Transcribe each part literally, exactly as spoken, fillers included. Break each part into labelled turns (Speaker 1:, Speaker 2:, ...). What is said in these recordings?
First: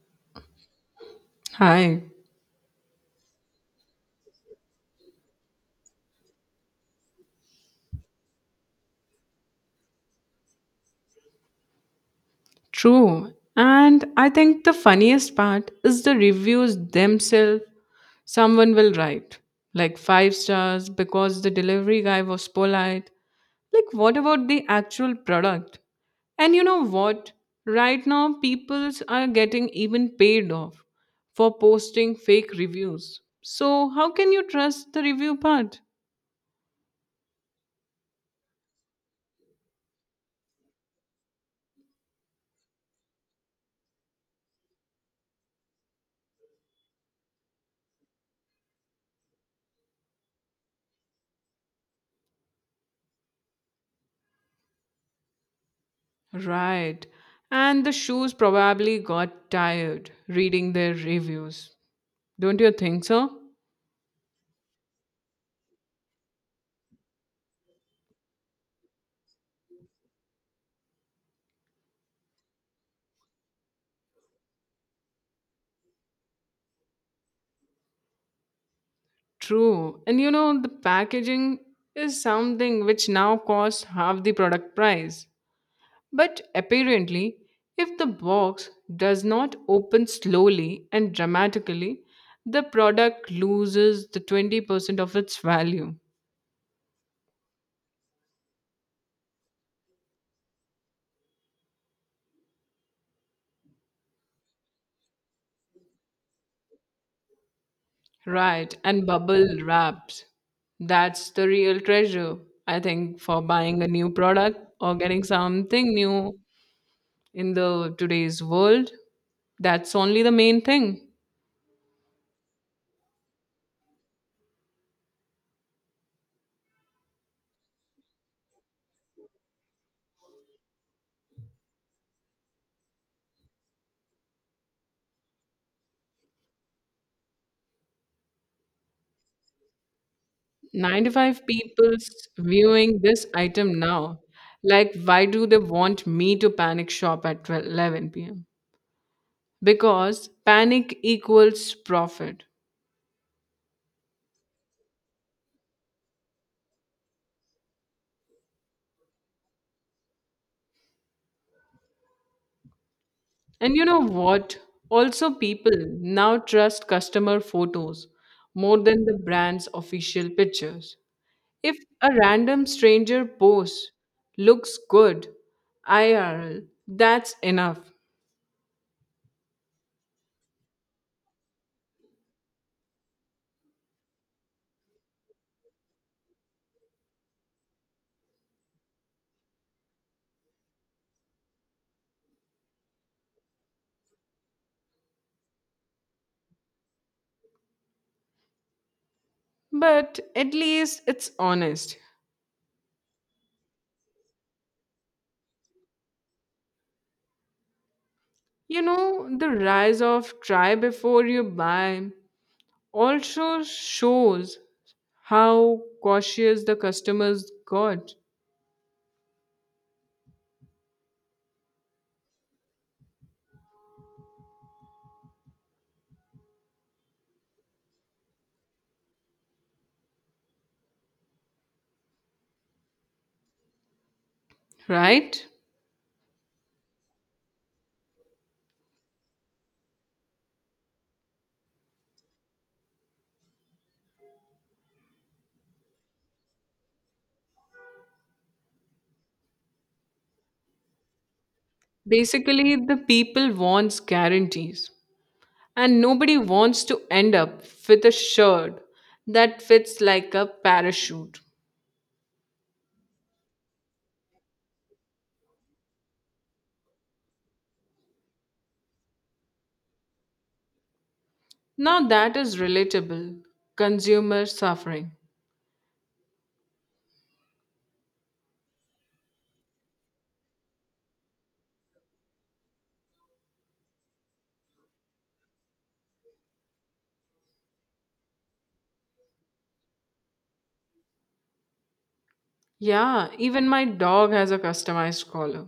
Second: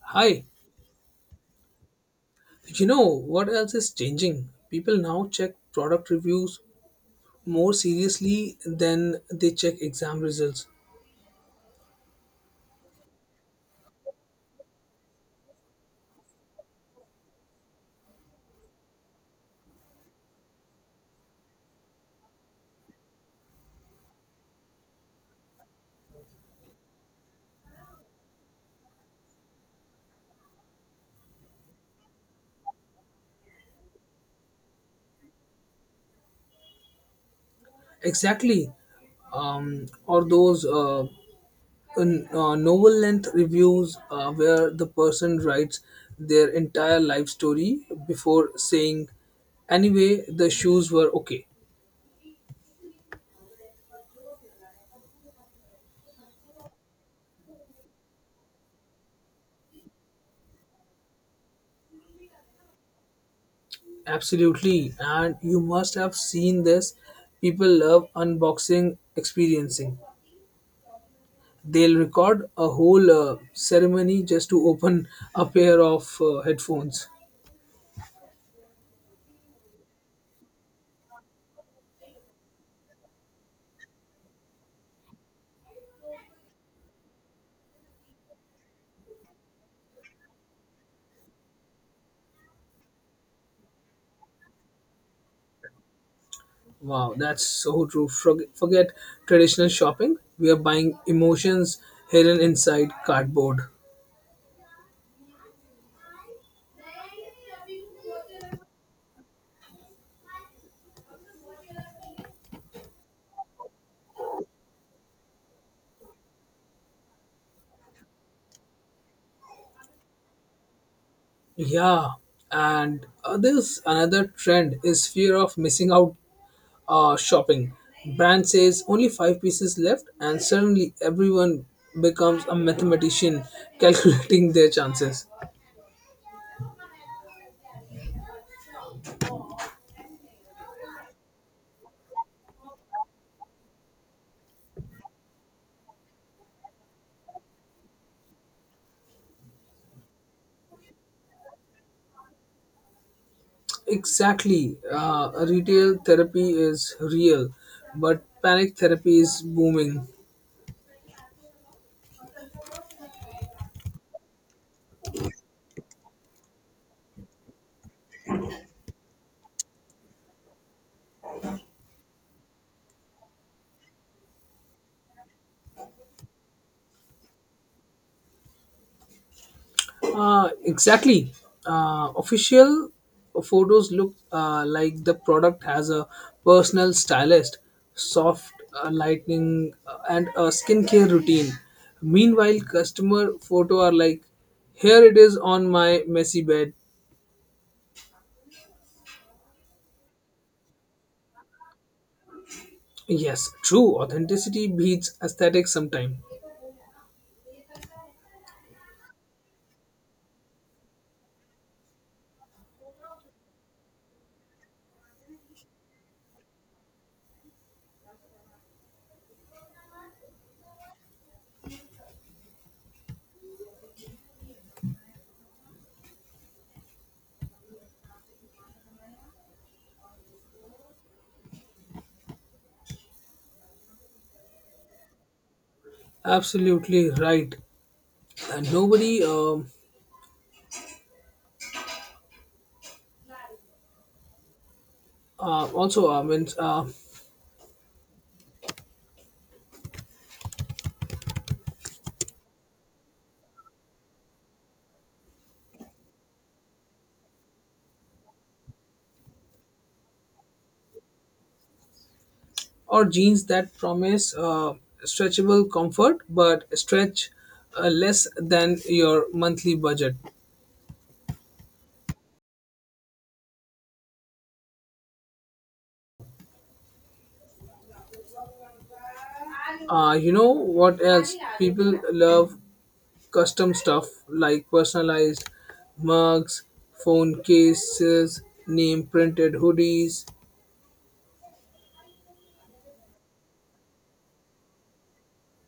Speaker 1: Hi,
Speaker 2: Hi,
Speaker 1: you know what else is changing? People now check product reviews more seriously than they check exam results.
Speaker 2: true. And I think the funniest part is the reviews themselves. Someone will write, like five stars because the delivery guy was polite. Like, what about the actual product? And you know what? Right now, peoples are getting even paid off for posting fake reviews. So, how can you trust the review part?
Speaker 1: Exactly. Um, or those uh, n- uh, novel length reviews uh, where the person writes their entire life story before saying, anyway, the shoes were okay.
Speaker 2: Right. And the shoes probably got tired reading their reviews. Don't you think so?
Speaker 1: Absolutely. And you must have seen this. People love unboxing experiencing. They'll record a whole uh, ceremony just to open a pair of uh, headphones.
Speaker 2: True. And you know, the packaging is something which now costs half the product price. But apparently, if the box does not open slowly and dramatically, the product loses the twenty percent of its value.
Speaker 1: Wow, that's so true. Forg- Forget traditional shopping. We are buying emotions hidden inside cardboard.
Speaker 2: Right, and bubble wraps. That's the real treasure, I think, for buying a new product or getting something new in the today's world. That's only the main thing.
Speaker 1: Yeah, and uh, there's another trend is fear of missing out uh, shopping. Brand says only five pieces left, and suddenly everyone becomes a mathematician calculating their chances.
Speaker 2: ninety-five people's viewing this item now. Like, why do they want me to panic shop at twelve, eleven p.m. because panic equals profit?
Speaker 1: Exactly. Uh, retail therapy is real, but panic therapy is booming.
Speaker 2: And you know what? Also, people now trust customer photos more than the brand's official pictures. If a random stranger posts looks good I R L, that's enough.
Speaker 1: Uh, exactly. Uh, Official photos look uh, like the product has a personal stylist, soft uh, lighting, uh, and a skincare routine. Meanwhile, customer photo are like, here it is on my messy bed.
Speaker 2: But at least it's honest.
Speaker 1: Yes, true. Authenticity beats aesthetic sometime.
Speaker 2: You know, the rise of try before you buy also shows how cautious the customers got, right?
Speaker 1: Absolutely right. and nobody um, uh, also uh, means uh,
Speaker 2: Basically, the people wants guarantees and nobody wants to end up with a shirt that fits like a parachute.
Speaker 1: Or jeans that promise uh, stretchable comfort but stretch uh, less than your monthly budget
Speaker 2: Now that is relatable consumer suffering.
Speaker 1: uh, You know what else people love, custom stuff like personalized mugs, phone cases, name printed hoodies.
Speaker 2: Yeah, even my dog has a customized collar.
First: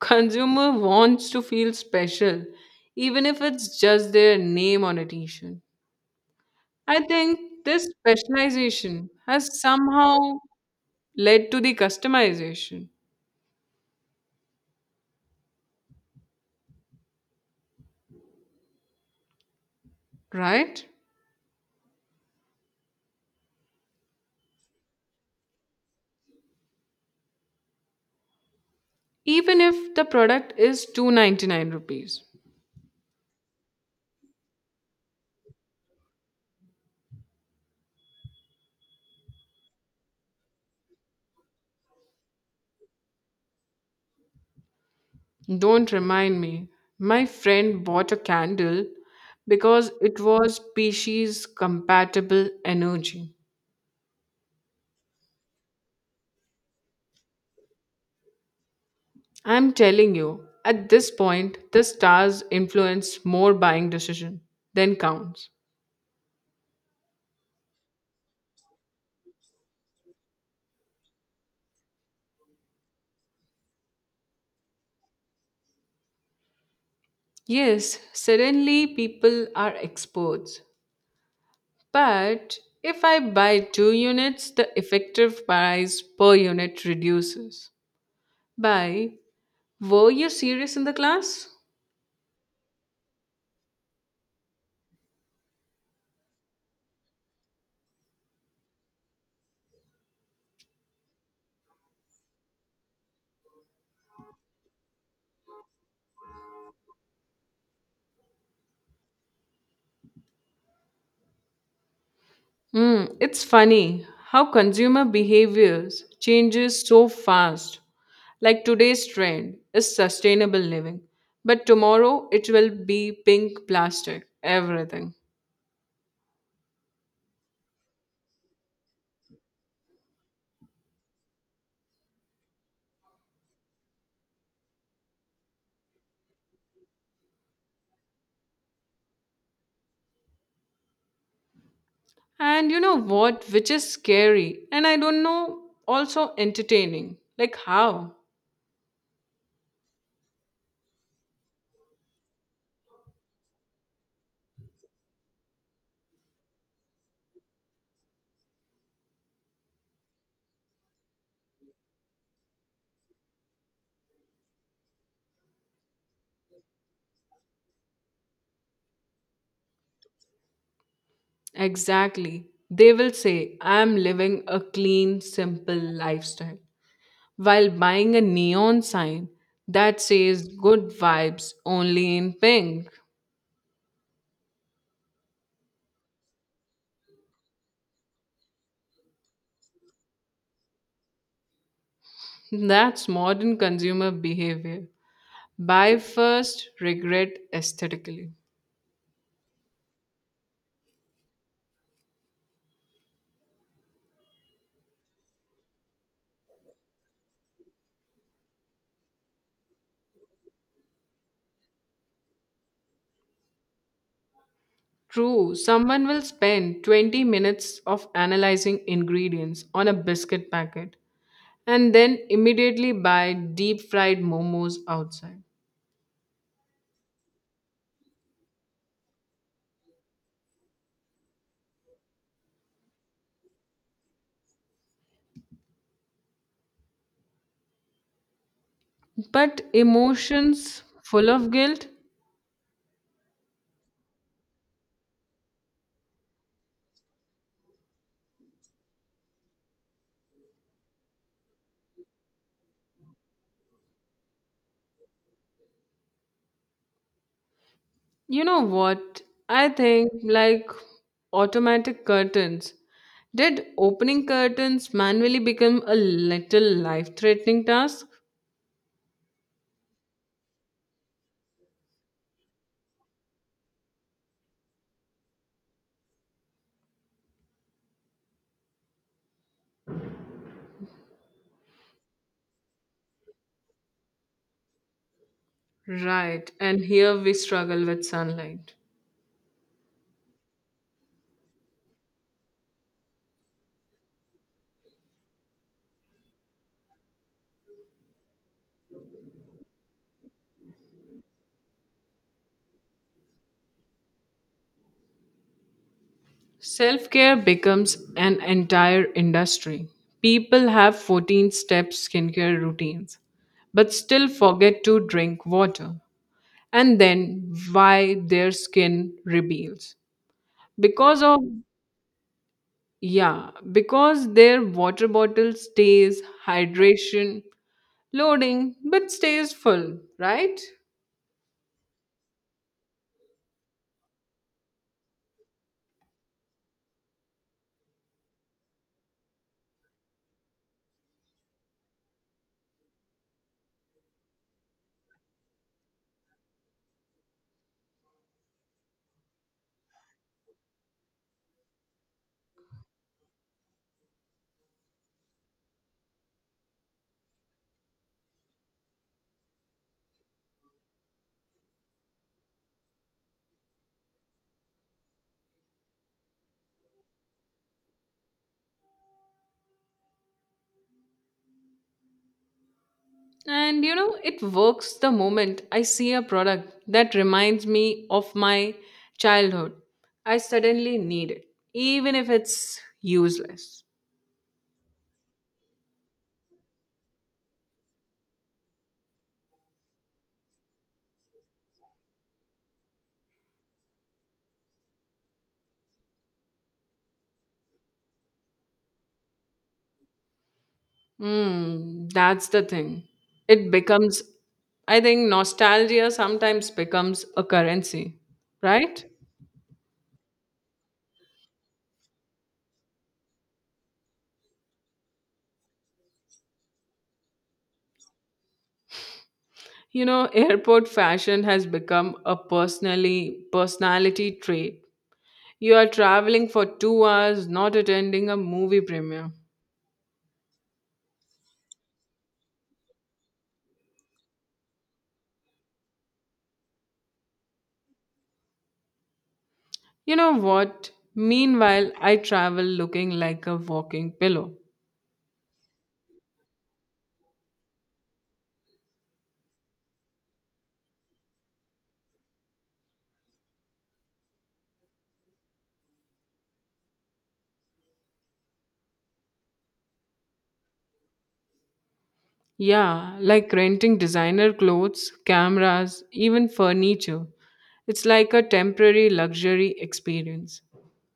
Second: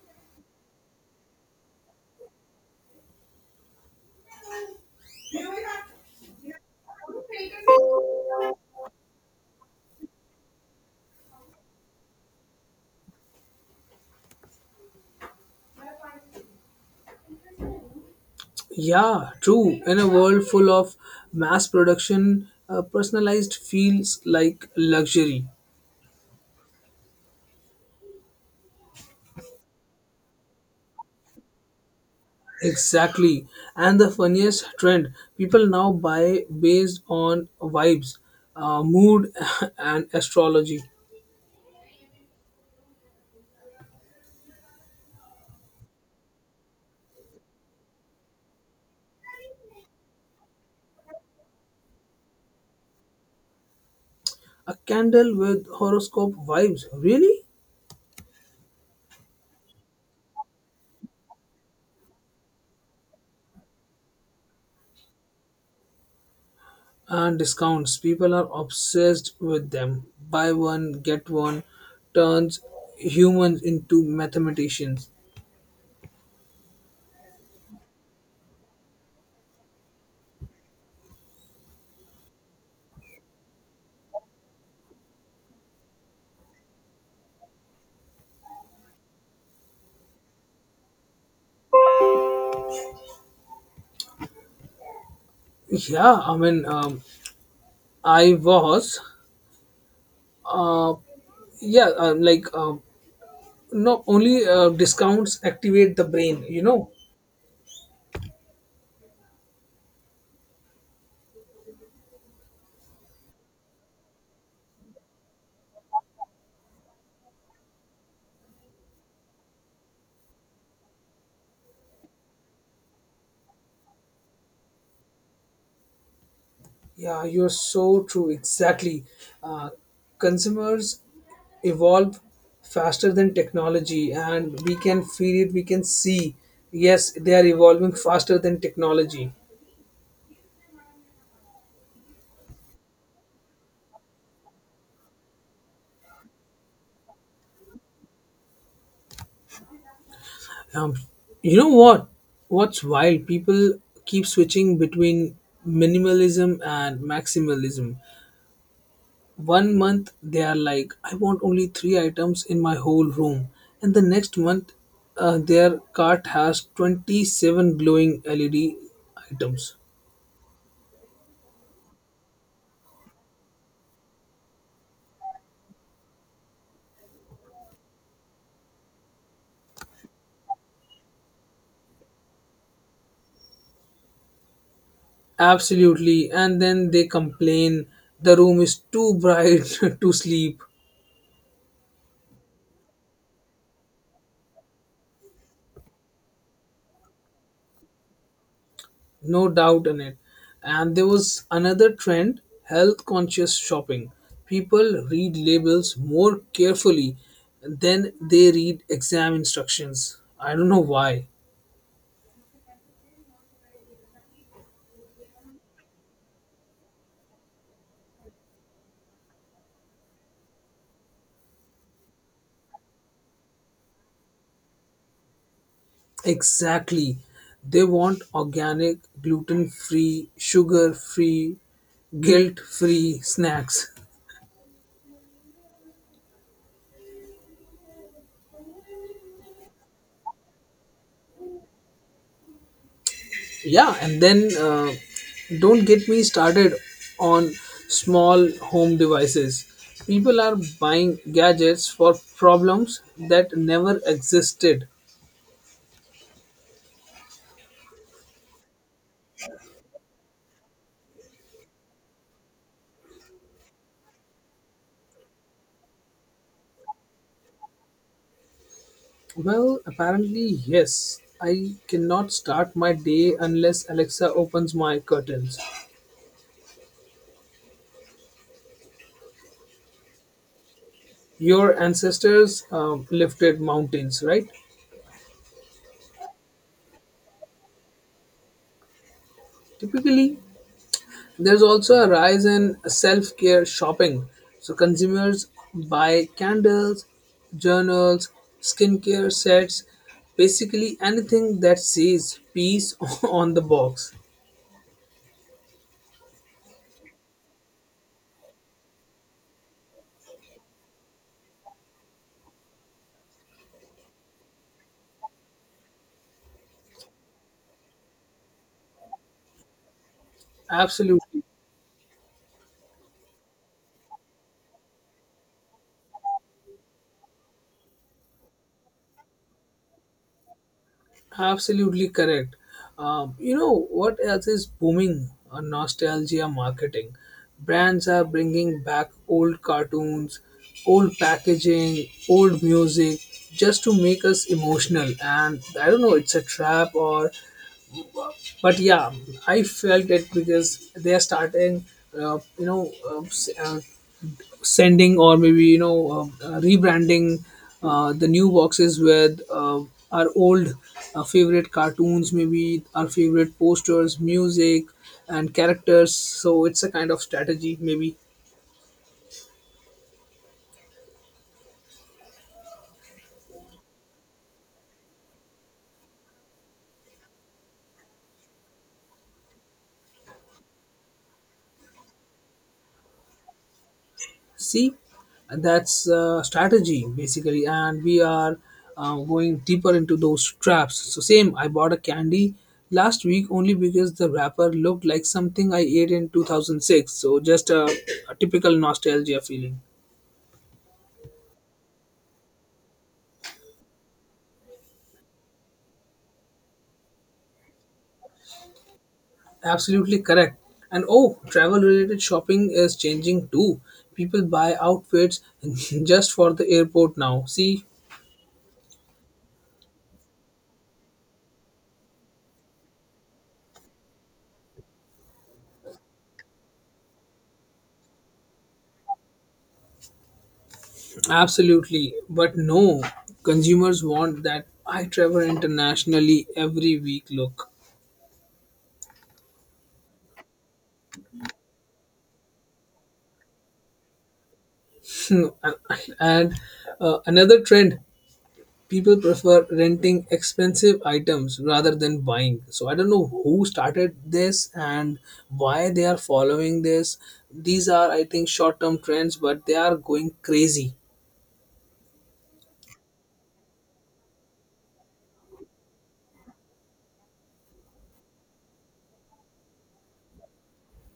Speaker 2: Consumer wants to feel special, even if it's just their name on a t-shirt. I think this specialization has somehow led to the customization,
Speaker 1: Yeah, true. In a world full
Speaker 2: right?
Speaker 1: of mass production, uh, personalized feels like luxury.
Speaker 2: Even if the product is two hundred ninety-nine rupees.
Speaker 1: Exactly. And the funniest trend, people now buy based on vibes, uh, mood, and astrology.
Speaker 2: Don't remind me. My friend bought a candle because it was species compatible energy.
Speaker 1: A candle with horoscope vibes, really?
Speaker 2: I'm telling you, at this point, the stars influence more buying decision than counts.
Speaker 1: And discounts. People are obsessed with them. Buy one, get one turns humans into mathematicians.
Speaker 2: Yes, suddenly people are experts. But if I buy two units, the effective price per unit reduces. By, were you serious in the class?
Speaker 1: Yeah, I mean, um, I was, uh, yeah, uh, like, uh, not only uh, discounts activate the brain, you know.
Speaker 2: Hmm, it's funny how consumer behaviors changes so fast. Like today's trend is sustainable living, but tomorrow it will be pink plastic, everything.
Speaker 1: Yeah, you're so true. Exactly. Uh, Consumers evolve faster than technology, and we can feel it, we can see. Yes, they are evolving faster than technology.
Speaker 2: And you know what, which is scary and I don't know, also entertaining. Like how?
Speaker 1: Um, you know what? What's wild? People keep switching between minimalism and maximalism. One month they are like, I want only three items in my whole room, and the next month uh, their cart has twenty-seven glowing L E D items.
Speaker 2: Exactly. They will say, I'm living a clean, simple lifestyle while buying a neon sign that says good vibes only in pink.
Speaker 1: Absolutely, and then they complain the room is too bright to sleep.
Speaker 2: That's modern consumer behavior. Buy first, regret aesthetically.
Speaker 1: No doubt in it. And there was another trend, health conscious shopping. People read labels more carefully than they read exam instructions. I don't know why.
Speaker 2: True, someone will spend twenty minutes of analyzing ingredients on a biscuit packet and then immediately buy deep fried momos outside.
Speaker 1: Exactly. They want organic, gluten free, sugar free, guilt free snacks.
Speaker 2: But emotions full of guilt?
Speaker 1: Yeah, and then uh, don't get me started on small home devices. People are buying gadgets for problems that never existed.
Speaker 2: You know what? I think like automatic curtains. Did opening curtains manually become a little life threatening task?
Speaker 1: Well, apparently, yes. I cannot start my day unless Alexa opens my curtains. Your ancestors um, lifted mountains, right?
Speaker 2: Right, and here we struggle with sunlight.
Speaker 1: Typically, there's also a rise in self care shopping. So, consumers buy candles, journals, skincare sets, basically anything that says peace on the box.
Speaker 2: Self care becomes an entire industry. People have fourteen step skincare routines, but still forget to drink water. And then why their skin reveals. Because of,
Speaker 1: Absolutely.
Speaker 2: yeah, because their water bottle stays hydration loading but stays full, right?
Speaker 1: Absolutely correct. Um, you know what else is booming? Uh, nostalgia marketing. Brands are bringing back old cartoons, old packaging, old music, just to make us emotional. And I don't know, it's a trap or, but yeah, I felt it because they are starting. Uh, you know, uh, s- uh, Sending or maybe you know um, uh, rebranding uh, the new boxes with uh, our old uh, favorite cartoons, maybe our favorite posters, music and characters. So it's a kind of strategy maybe.
Speaker 2: And you know, it works the moment I see a product that reminds me of my childhood. I suddenly need it, even if it's useless.
Speaker 1: See, that's uh, strategy basically, and we are uh, going deeper into those traps. So same, I bought a candy last week only because the wrapper looked like something I ate in two thousand six. So just a, a typical nostalgia feeling.
Speaker 2: Mm, that's the thing. It becomes, I think, nostalgia sometimes becomes a currency, right?
Speaker 1: Absolutely correct. And oh, travel related shopping is changing too. People buy outfits just for the airport now. See,
Speaker 2: You know, airport fashion has become a personally personality trait. You are traveling for two hours, not attending a movie premiere.
Speaker 1: absolutely. But no, consumers want that I travel internationally every week look.
Speaker 2: You know what? Meanwhile, I travel looking like a walking pillow.
Speaker 1: and and, uh, another trend, people prefer renting expensive items rather than buying. So I don't know who started this and why they are following this. These are I think short term trends, but they are going crazy.
Speaker 2: Yeah, like renting designer clothes, cameras, even furniture. It's like a temporary luxury experience.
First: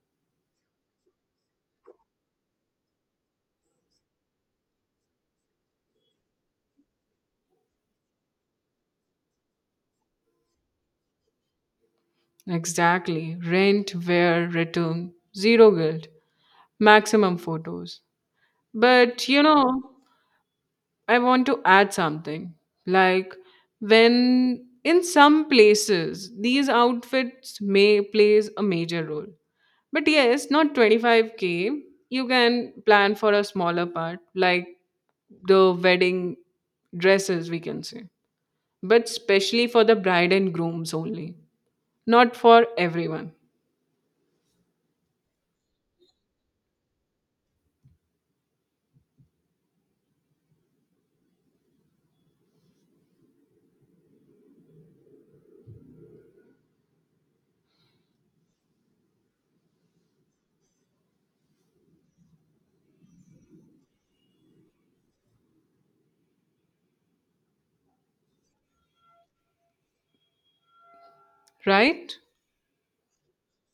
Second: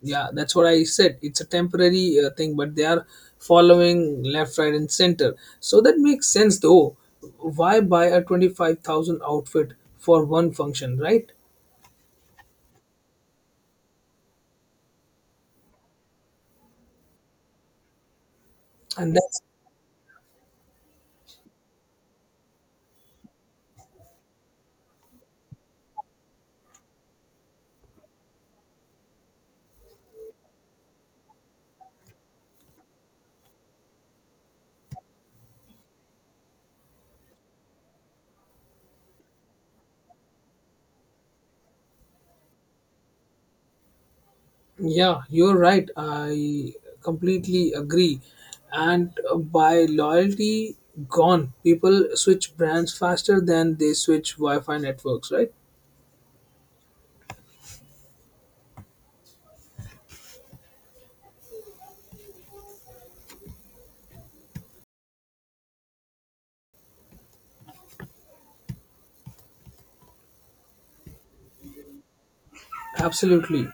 Speaker 1: Yeah, that's what I said, it's a temporary uh, thing, but they are following left right and center. So that makes sense though, why buy a twenty-five thousand outfit for one function, right?
Speaker 2: Exactly. Rent, wear, return, zero guilt, maximum photos.
Speaker 1: And
Speaker 2: But
Speaker 1: that's,
Speaker 2: you know, I want to add something. Like when in some places these outfits may plays a major role. But yes, not twenty-five k. You can plan for a smaller part like the wedding dresses we can say. But especially for the bride and grooms only. Not for everyone,
Speaker 1: yeah, you're right. I completely agree. And uh, by loyalty gone, people switch brands faster than they switch Wi Fi networks, right?
Speaker 2: right?
Speaker 1: Absolutely.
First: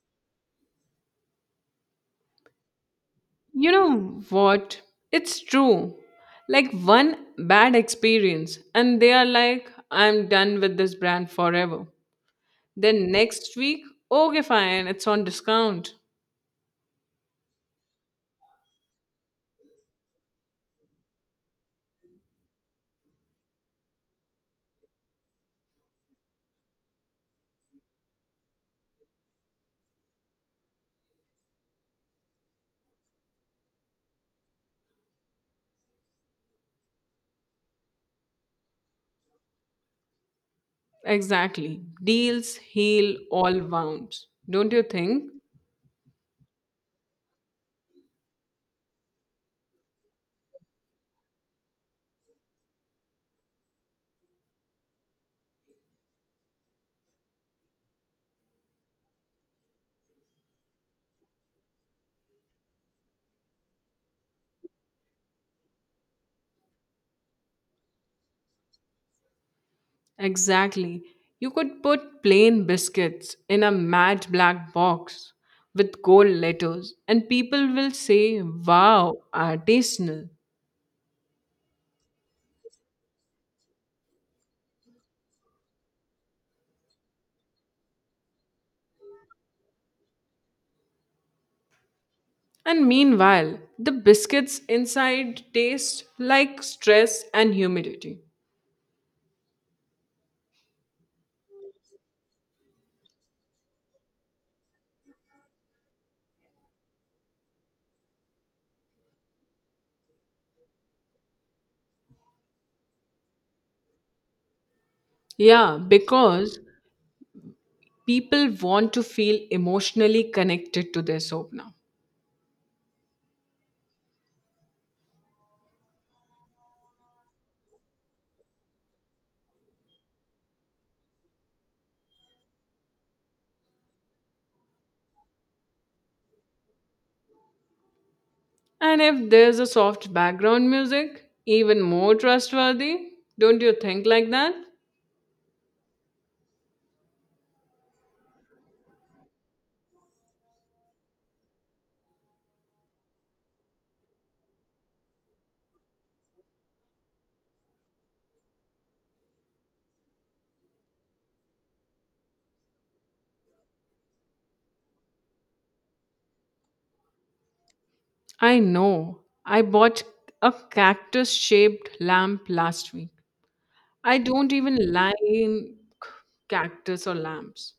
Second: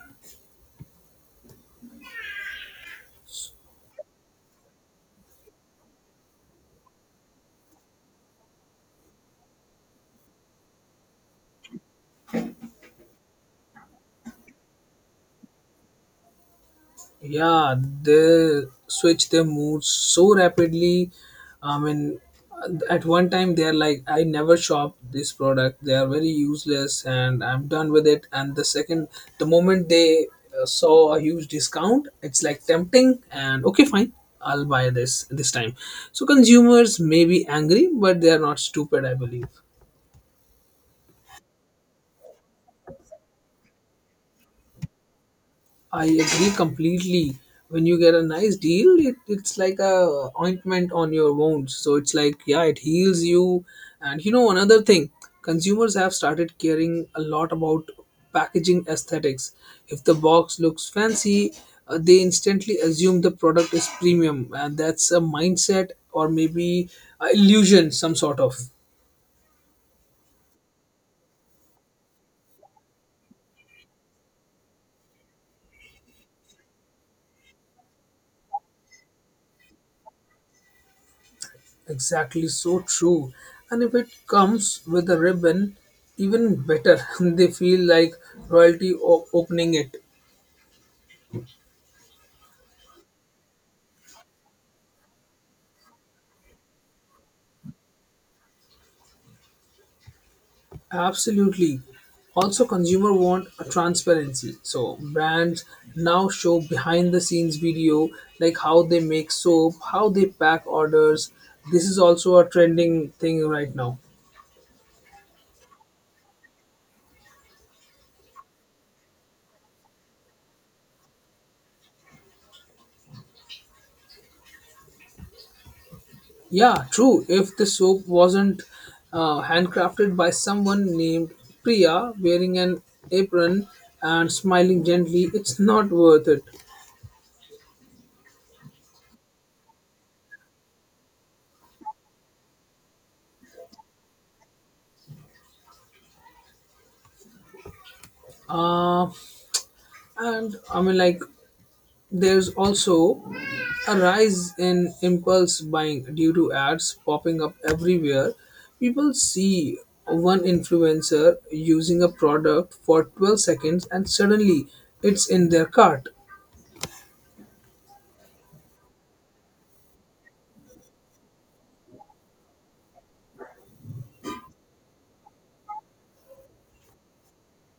Speaker 2: You know what? It's true. Like one bad experience, and they are like, I'm done with this brand forever. Then next week, okay, fine, it's on discount.
Speaker 1: Yeah, they switch their moods so rapidly. I mean, at one time they are like, I never shop this product, they are very useless and I'm done with it. And the second, the moment they uh, saw a huge discount, it's like tempting and okay fine, I'll buy this this time. So consumers may be angry but they are not stupid, I believe.
Speaker 2: Exactly. Deals heal all wounds. Don't you think?
Speaker 1: I agree completely. When you get a nice deal, it, it's like a ointment on your wounds. So it's like, yeah, it heals you. And you know, another thing, consumers have started caring a lot about packaging aesthetics. If the box looks fancy, uh, they instantly assume the product is premium, and that's a mindset or maybe a illusion, some sort of.
Speaker 2: Exactly. You could put plain biscuits in a matte black box with gold letters, and people will say, wow, artisanal.
Speaker 1: Exactly, so true. And if it comes with a ribbon, even better. They feel like royalty o- opening it.
Speaker 2: And meanwhile, the biscuits inside taste like stress and humidity.
Speaker 1: Absolutely. Also, consumer want a transparency. So brands now show behind the scenes video, like how they make soap, how they pack orders. This is also a trending thing right now.
Speaker 2: Yeah, because people want to feel emotionally connected to their soap now.
Speaker 1: Yeah, true. If the soap wasn't uh, handcrafted by someone named Priya wearing an apron and smiling gently, it's not worth it.
Speaker 2: And if there's a soft background music, even more trustworthy, don't you think like that?
Speaker 1: Uh, and I mean, like, there's also a rise in impulse buying due to ads popping up everywhere. People see one influencer using a product for twelve seconds and suddenly it's in their cart.
Speaker 2: I know. I bought a cactus shaped lamp last week. I don't even like cactus or lamps.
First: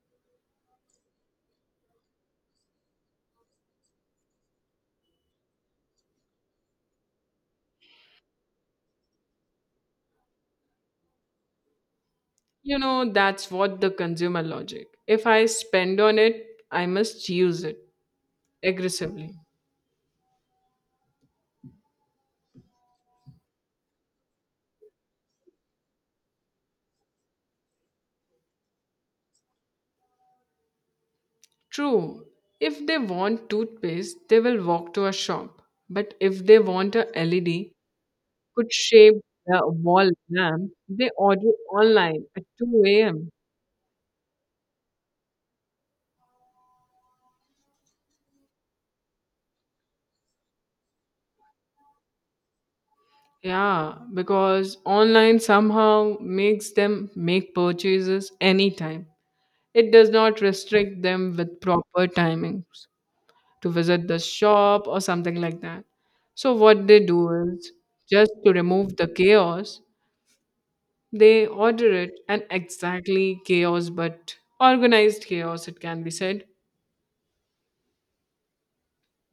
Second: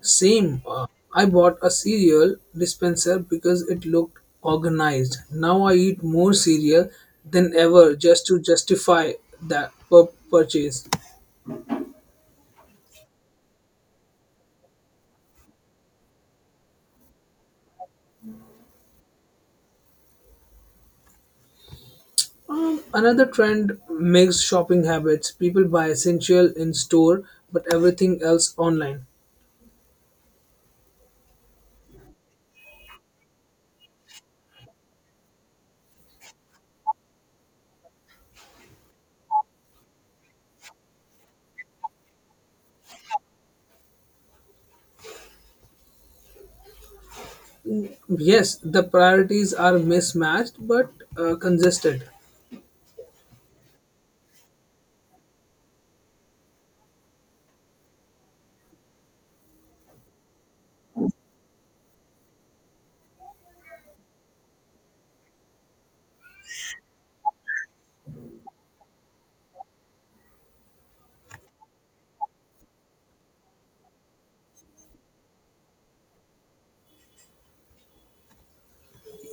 Speaker 1: Same. uh, I bought a cereal dispenser because it looked organized. Now I eat more cereal than ever just to justify that pur- purchase.
Speaker 2: You know, that's what the consumer logic. If I spend on it, I must use it aggressively.
Speaker 1: Um, another trend makes shopping habits. People buy essential in store but everything else online.
Speaker 2: True, if they want toothpaste, they will walk to a shop. But if they want a L E D could shape the wall lamp, they order online at two a m.
Speaker 1: Yes, the priorities are mismatched but uh, consistent.
Speaker 2: Yeah, because online somehow makes them make purchases anytime. It does not restrict them with proper timings to visit the shop or something like that. So, what they do is just to remove the chaos, they order it and exactly chaos, but organized chaos, it can be said.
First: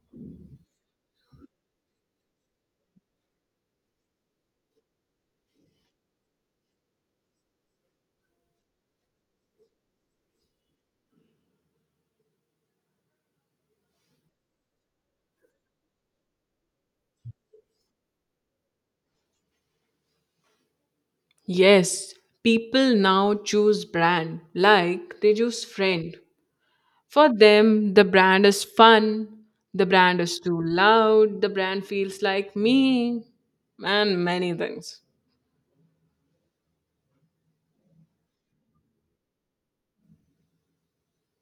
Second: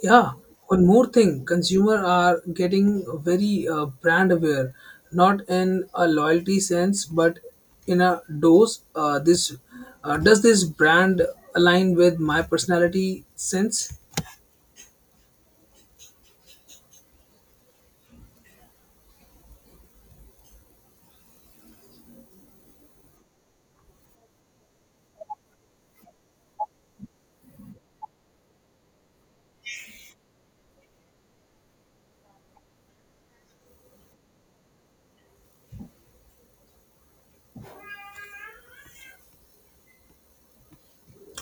Speaker 1: Yeah, one more thing, consumer are getting very uh, brand aware, not in a loyalty sense, but in a dose. Uh, this uh, does this brand align with my personality sense?
Speaker 2: Yes, people now choose brand like they choose friend. For them, the brand is fun, the brand is too loud, the brand feels like me, and many things.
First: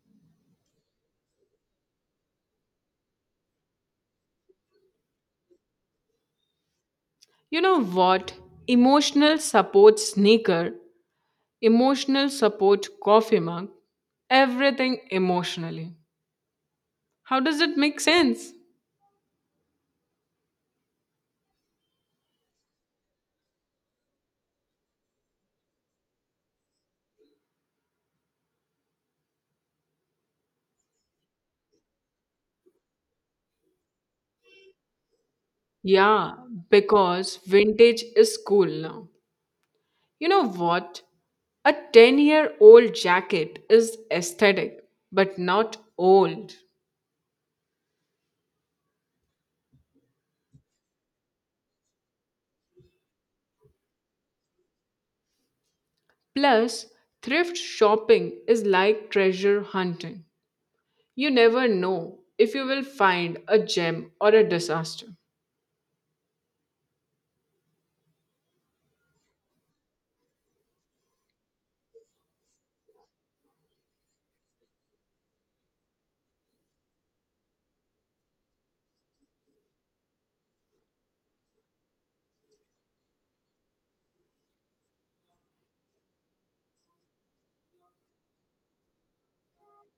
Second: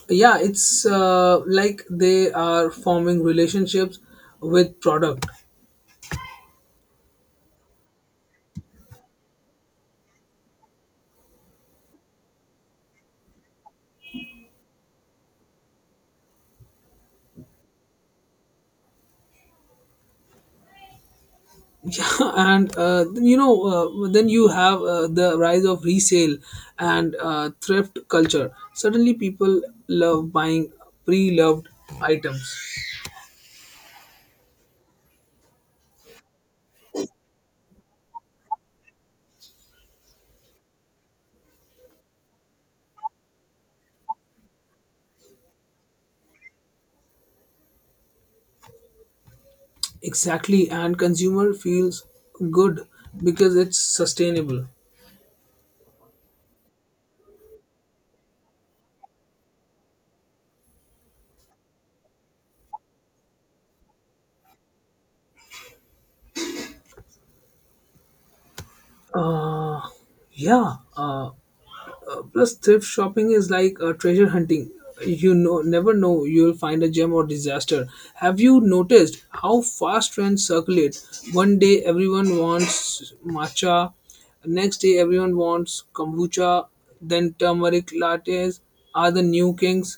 Speaker 1: Yeah, it's uh, like they are forming relationships with product.
Speaker 2: You know what? Emotional support sneaker, emotional support coffee mug, everything emotionally. How does it make sense?
Speaker 1: Yeah, and uh, you know uh, then you have uh, the rise of resale and uh, thrift culture. Suddenly people love buying pre-loved items.
Speaker 2: Yeah, because vintage is cool now. You know what? A ten year old jacket is aesthetic, but not old.
Speaker 1: Exactly, and consumer feels good because it's sustainable.
Speaker 2: Plus, thrift shopping is like treasure hunting. You never know if you will find a gem or a disaster.
Speaker 1: uh, yeah uh, Uh, plus, thrift shopping is like uh, treasure hunting. You know, never know you'll find a gem or disaster. Have you noticed how fast trends circulate? One day everyone wants matcha, next day everyone wants kombucha, then turmeric lattes are the new kings.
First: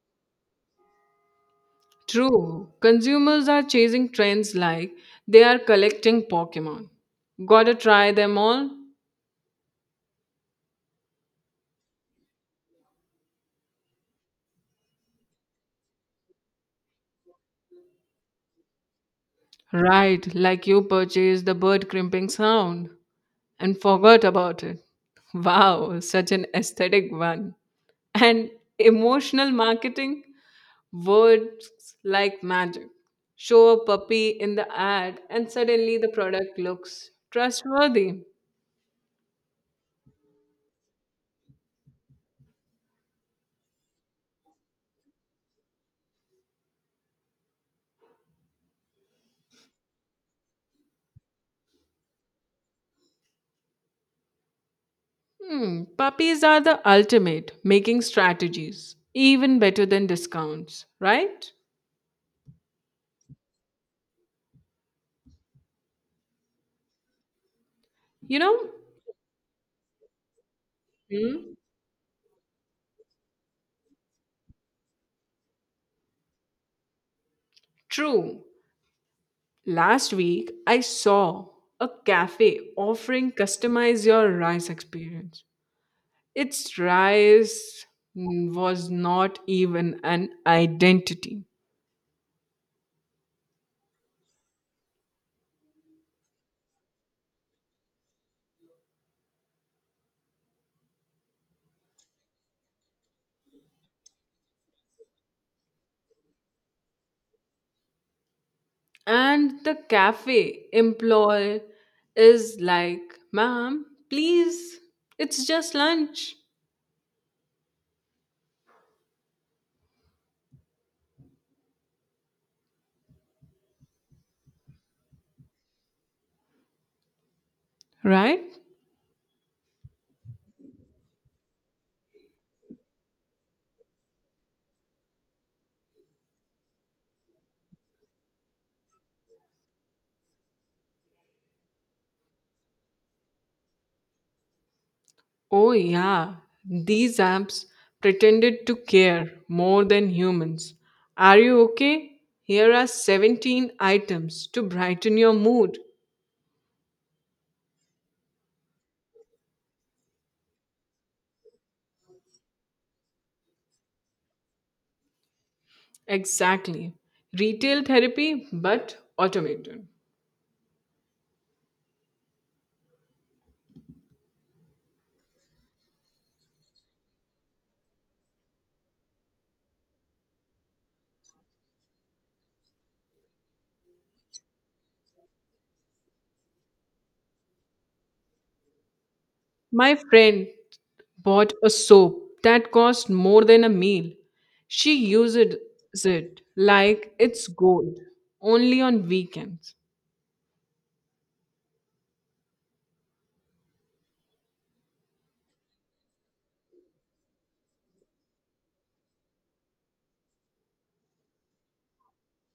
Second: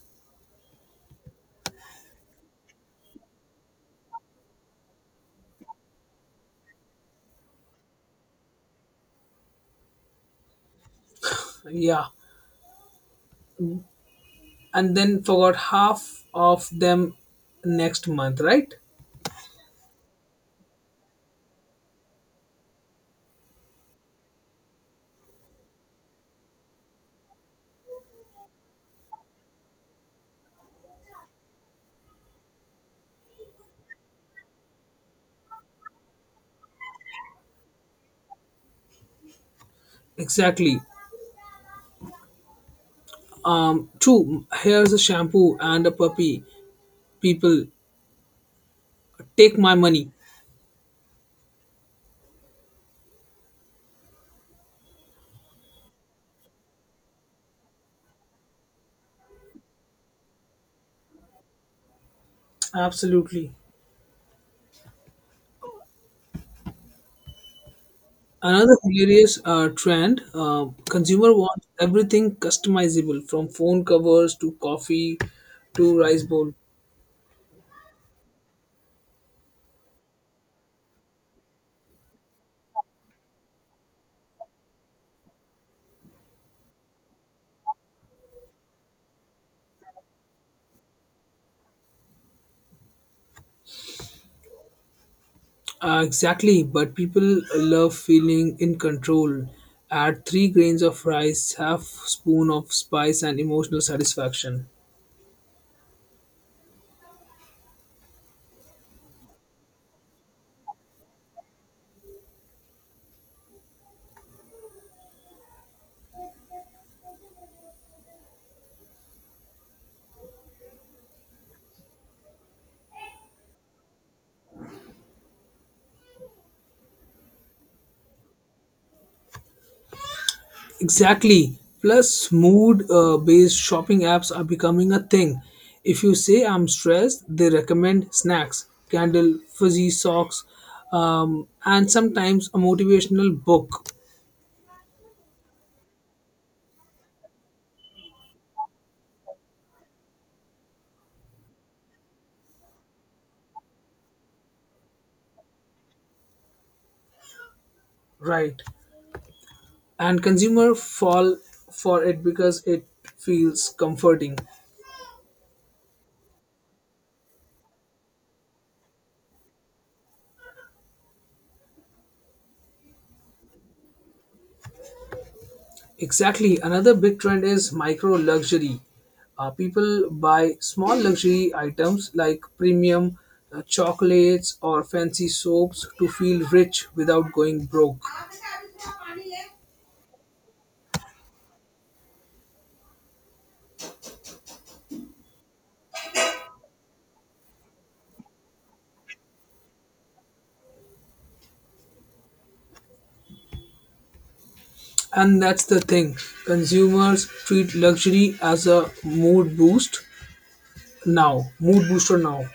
Speaker 2: True, consumers are chasing trends like they are collecting Pokemon. Gotta try them all?
Speaker 1: Yeah, and then forgot half of them next month, right?
Speaker 2: Right, like you purchased the bird crimping sound and forgot about it. Wow, such an aesthetic one. And emotional marketing? Words like magic. Show a puppy in the ad, and suddenly the product looks trustworthy.
Speaker 1: Exactly. Um, true. Here's a shampoo and a puppy. People, take my money.
Speaker 2: Hmm, puppies are the ultimate making strategies, even better than discounts, right?
Speaker 1: Absolutely.
Speaker 2: You know,
Speaker 1: Another hilarious uh, trend, uh, consumer
Speaker 2: hmm,
Speaker 1: wants everything customizable, from phone covers to coffee to rice bowl.
Speaker 2: true. Last week, I saw a cafe offering customize your rice experience. Its rice mm, was not even an identity.
Speaker 1: Uh, exactly, but people love feeling in control. Add three grains of rice, half spoon of spice, and emotional satisfaction.
Speaker 2: And the cafe employee is like, ma'am, please, it's just lunch, right?
Speaker 1: Exactly. Plus, mood uh, based shopping apps are becoming a thing. If you say I'm stressed, they recommend snacks, candle, fuzzy socks, um, and sometimes a motivational book.
Speaker 2: Oh, yeah, these apps pretended to care more than humans. Are you okay? Here are seventeen items to brighten your mood.
Speaker 1: Right. And consumer fall for it because it feels comforting.
Speaker 2: Exactly. Retail therapy, but automated.
Speaker 1: Exactly. Another big trend is micro luxury. Uh, people buy small luxury items like premium uh, chocolates or fancy soaps to feel rich without going broke.
Speaker 2: My friend bought a soap that cost more than a meal. She uses it like it's gold, only on weekends.
Speaker 1: And that's the thing. Consumers treat luxury as a mood boost now, mood booster now.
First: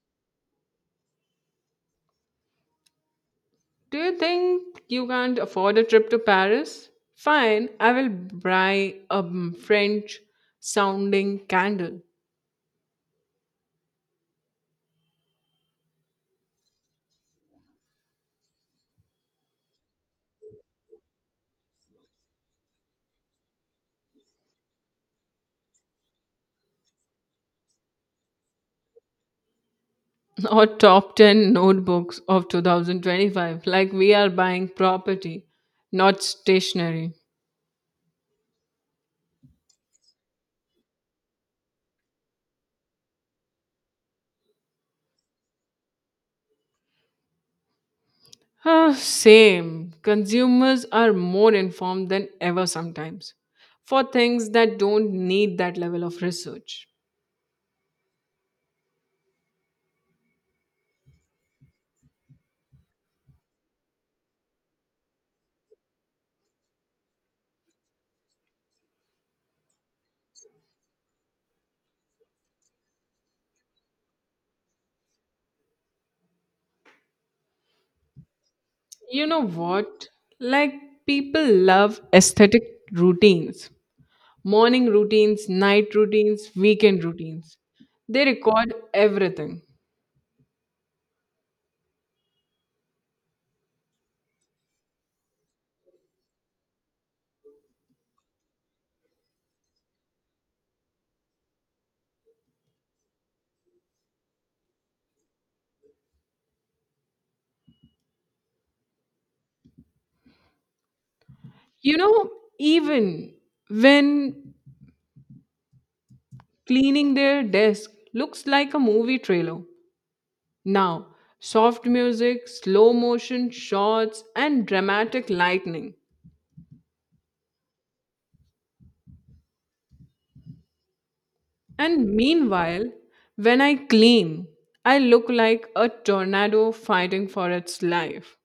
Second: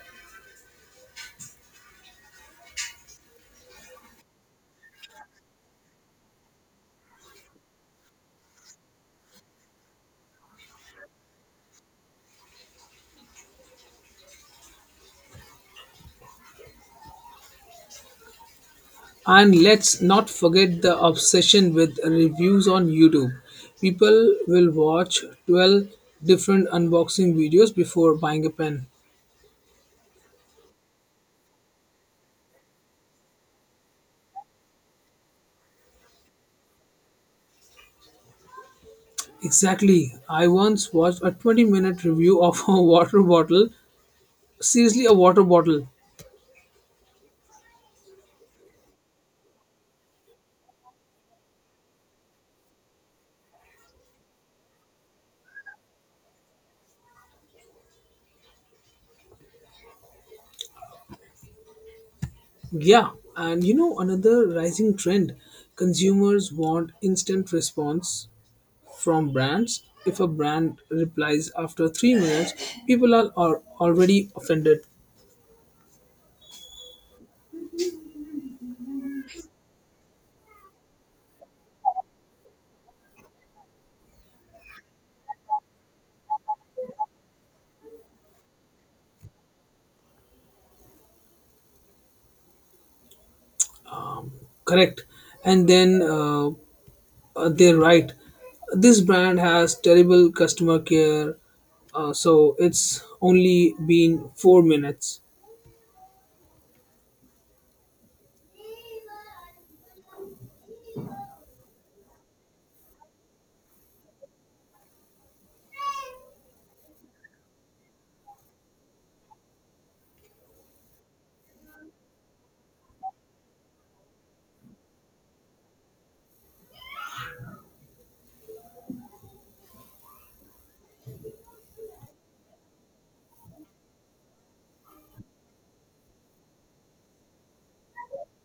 Speaker 2: Do you think you can't afford a trip to Paris? Fine, I will buy a French sounding candle
Speaker 1: And let's not forget the obsession with reviews on YouTube. People will watch twelve different unboxing videos before buying a pen.
Speaker 2: or top ten notebooks of two thousand twenty-five. Like we are buying property, not stationery.
Speaker 1: Exactly. I once watched a twenty minute review of a water bottle. Seriously, a water bottle.
Speaker 2: Ah, same. Consumers are more informed than ever sometimes for things that don't need that level of research.
Speaker 1: Yeah. And you know, another rising trend, consumers want instant response from brands. If a brand replies after three minutes, people are, are already offended.
Speaker 2: You know what? Like people love aesthetic routines, morning routines, night routines, weekend routines. They record everything.
Speaker 1: Correct. And then uh, uh, they write, "This brand has terrible customer care. Uh, so it's only been four minutes."
Speaker 2: You know, even when cleaning their desk looks like a movie trailer. Now, soft music, slow motion shots, and dramatic lightning. And meanwhile, when I clean, I look like a tornado fighting for its life,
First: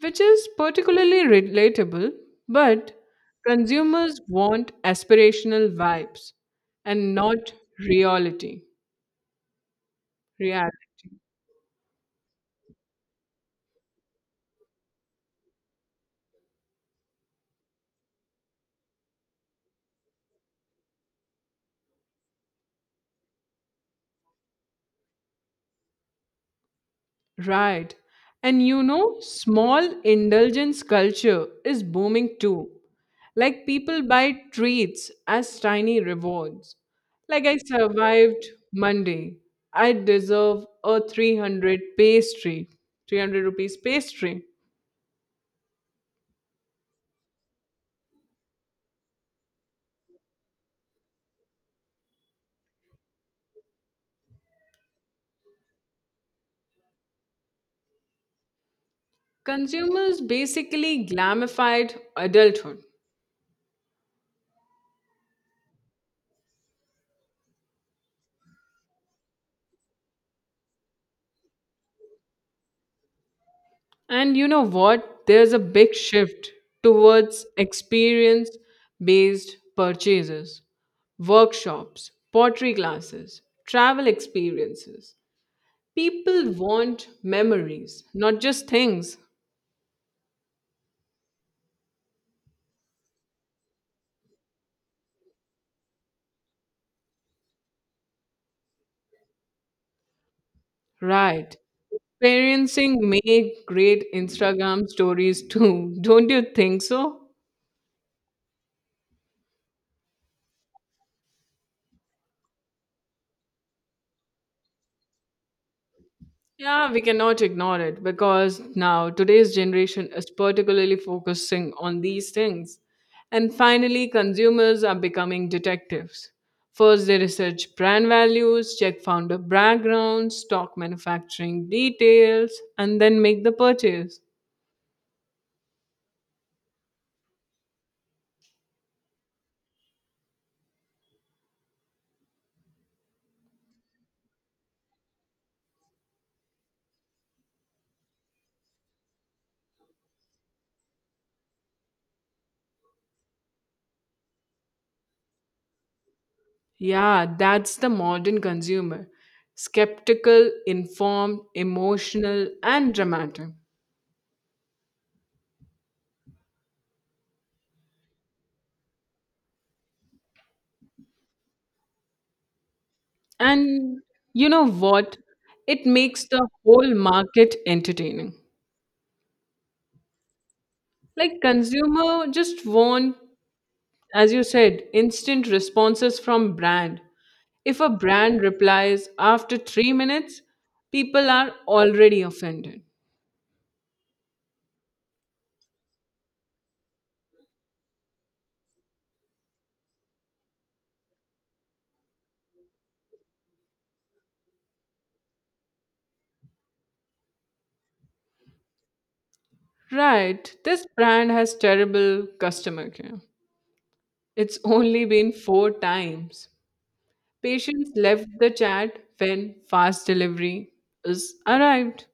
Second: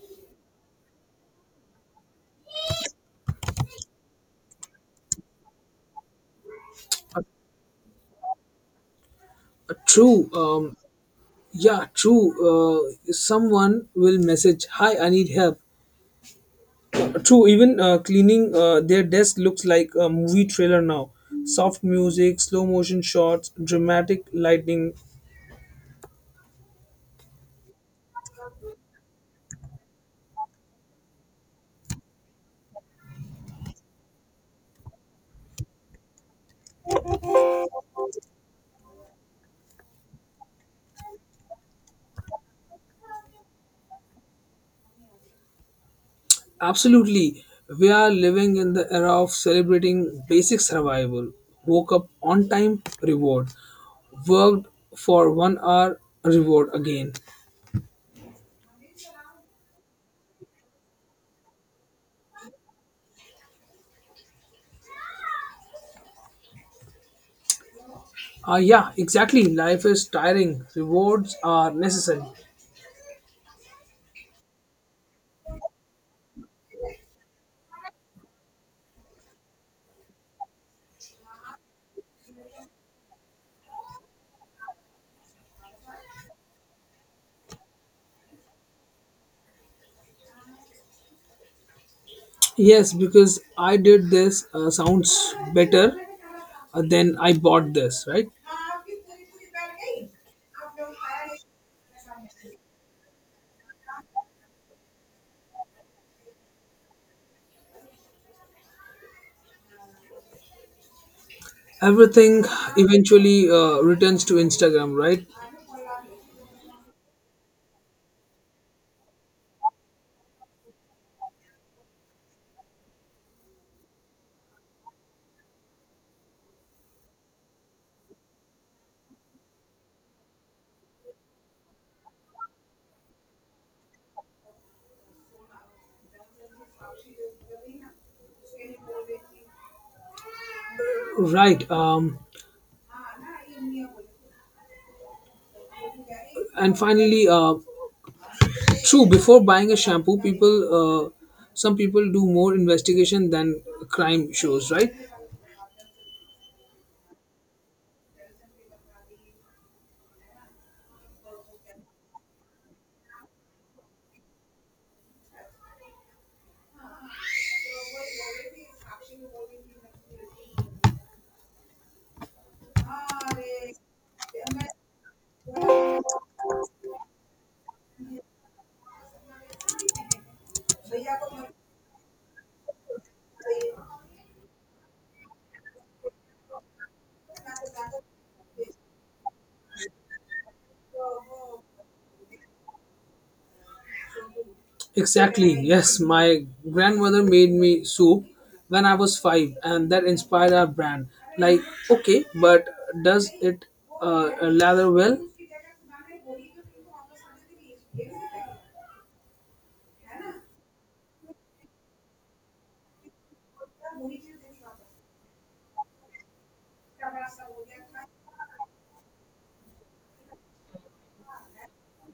Speaker 2: which is particularly relatable, but consumers want aspirational vibes and not reality.
Speaker 1: Uh, True. Um,
Speaker 2: Reality.
Speaker 1: Yeah, true. Uh, someone will message, "Hi, I need help." True. Even uh, cleaning uh, their desk looks like a movie trailer now. Soft music, slow motion shots, dramatic lighting.
Speaker 2: Right. And you know, small indulgence culture is booming too. Like people buy treats as tiny rewards. Like I survived Monday. I deserve a three hundred pastry, three hundred rupees pastry.
Speaker 1: Absolutely, we are living in the era of celebrating basic survival. Woke up on time, reward. Worked for one hour, reward again.
Speaker 2: Consumers basically glamified adulthood.
Speaker 1: Uh, yeah, exactly. Life is tiring. Rewards are necessary.
Speaker 2: And you know what? There's a big shift towards experience based purchases, workshops, pottery classes, travel experiences. People want memories, not just things.
Speaker 1: Yes, because I did this uh, sounds better uh, than I bought this, right?
Speaker 2: Right. Experiencing make great Instagram stories too. Don't you think so?
Speaker 1: Everything eventually uh, returns to Instagram, right?
Speaker 2: Yeah, we cannot ignore it because now today's generation is particularly focusing on these things. And finally, consumers are becoming detectives. First, they research brand values, check founder backgrounds, stock manufacturing details, and then make the purchase.
Speaker 1: Right. Um, and finally, uh, true, before buying a shampoo, people, uh, some people do more investigation than crime shows, right?
Speaker 2: Yeah, that's the modern consumer, skeptical, informed, emotional, and dramatic. And you know what? It makes the whole market entertaining. Like consumer just want, as you said, instant responses from brand. If a brand replies after three minutes, people are already offended.
Speaker 1: Exactly, yes. My grandmother made me soup when I was five, and that inspired our brand. Like, okay, but does it uh, lather well?
Speaker 2: Right, this brand has terrible customer care. It's only been four times. Patients left the chat when fast delivery is arrived.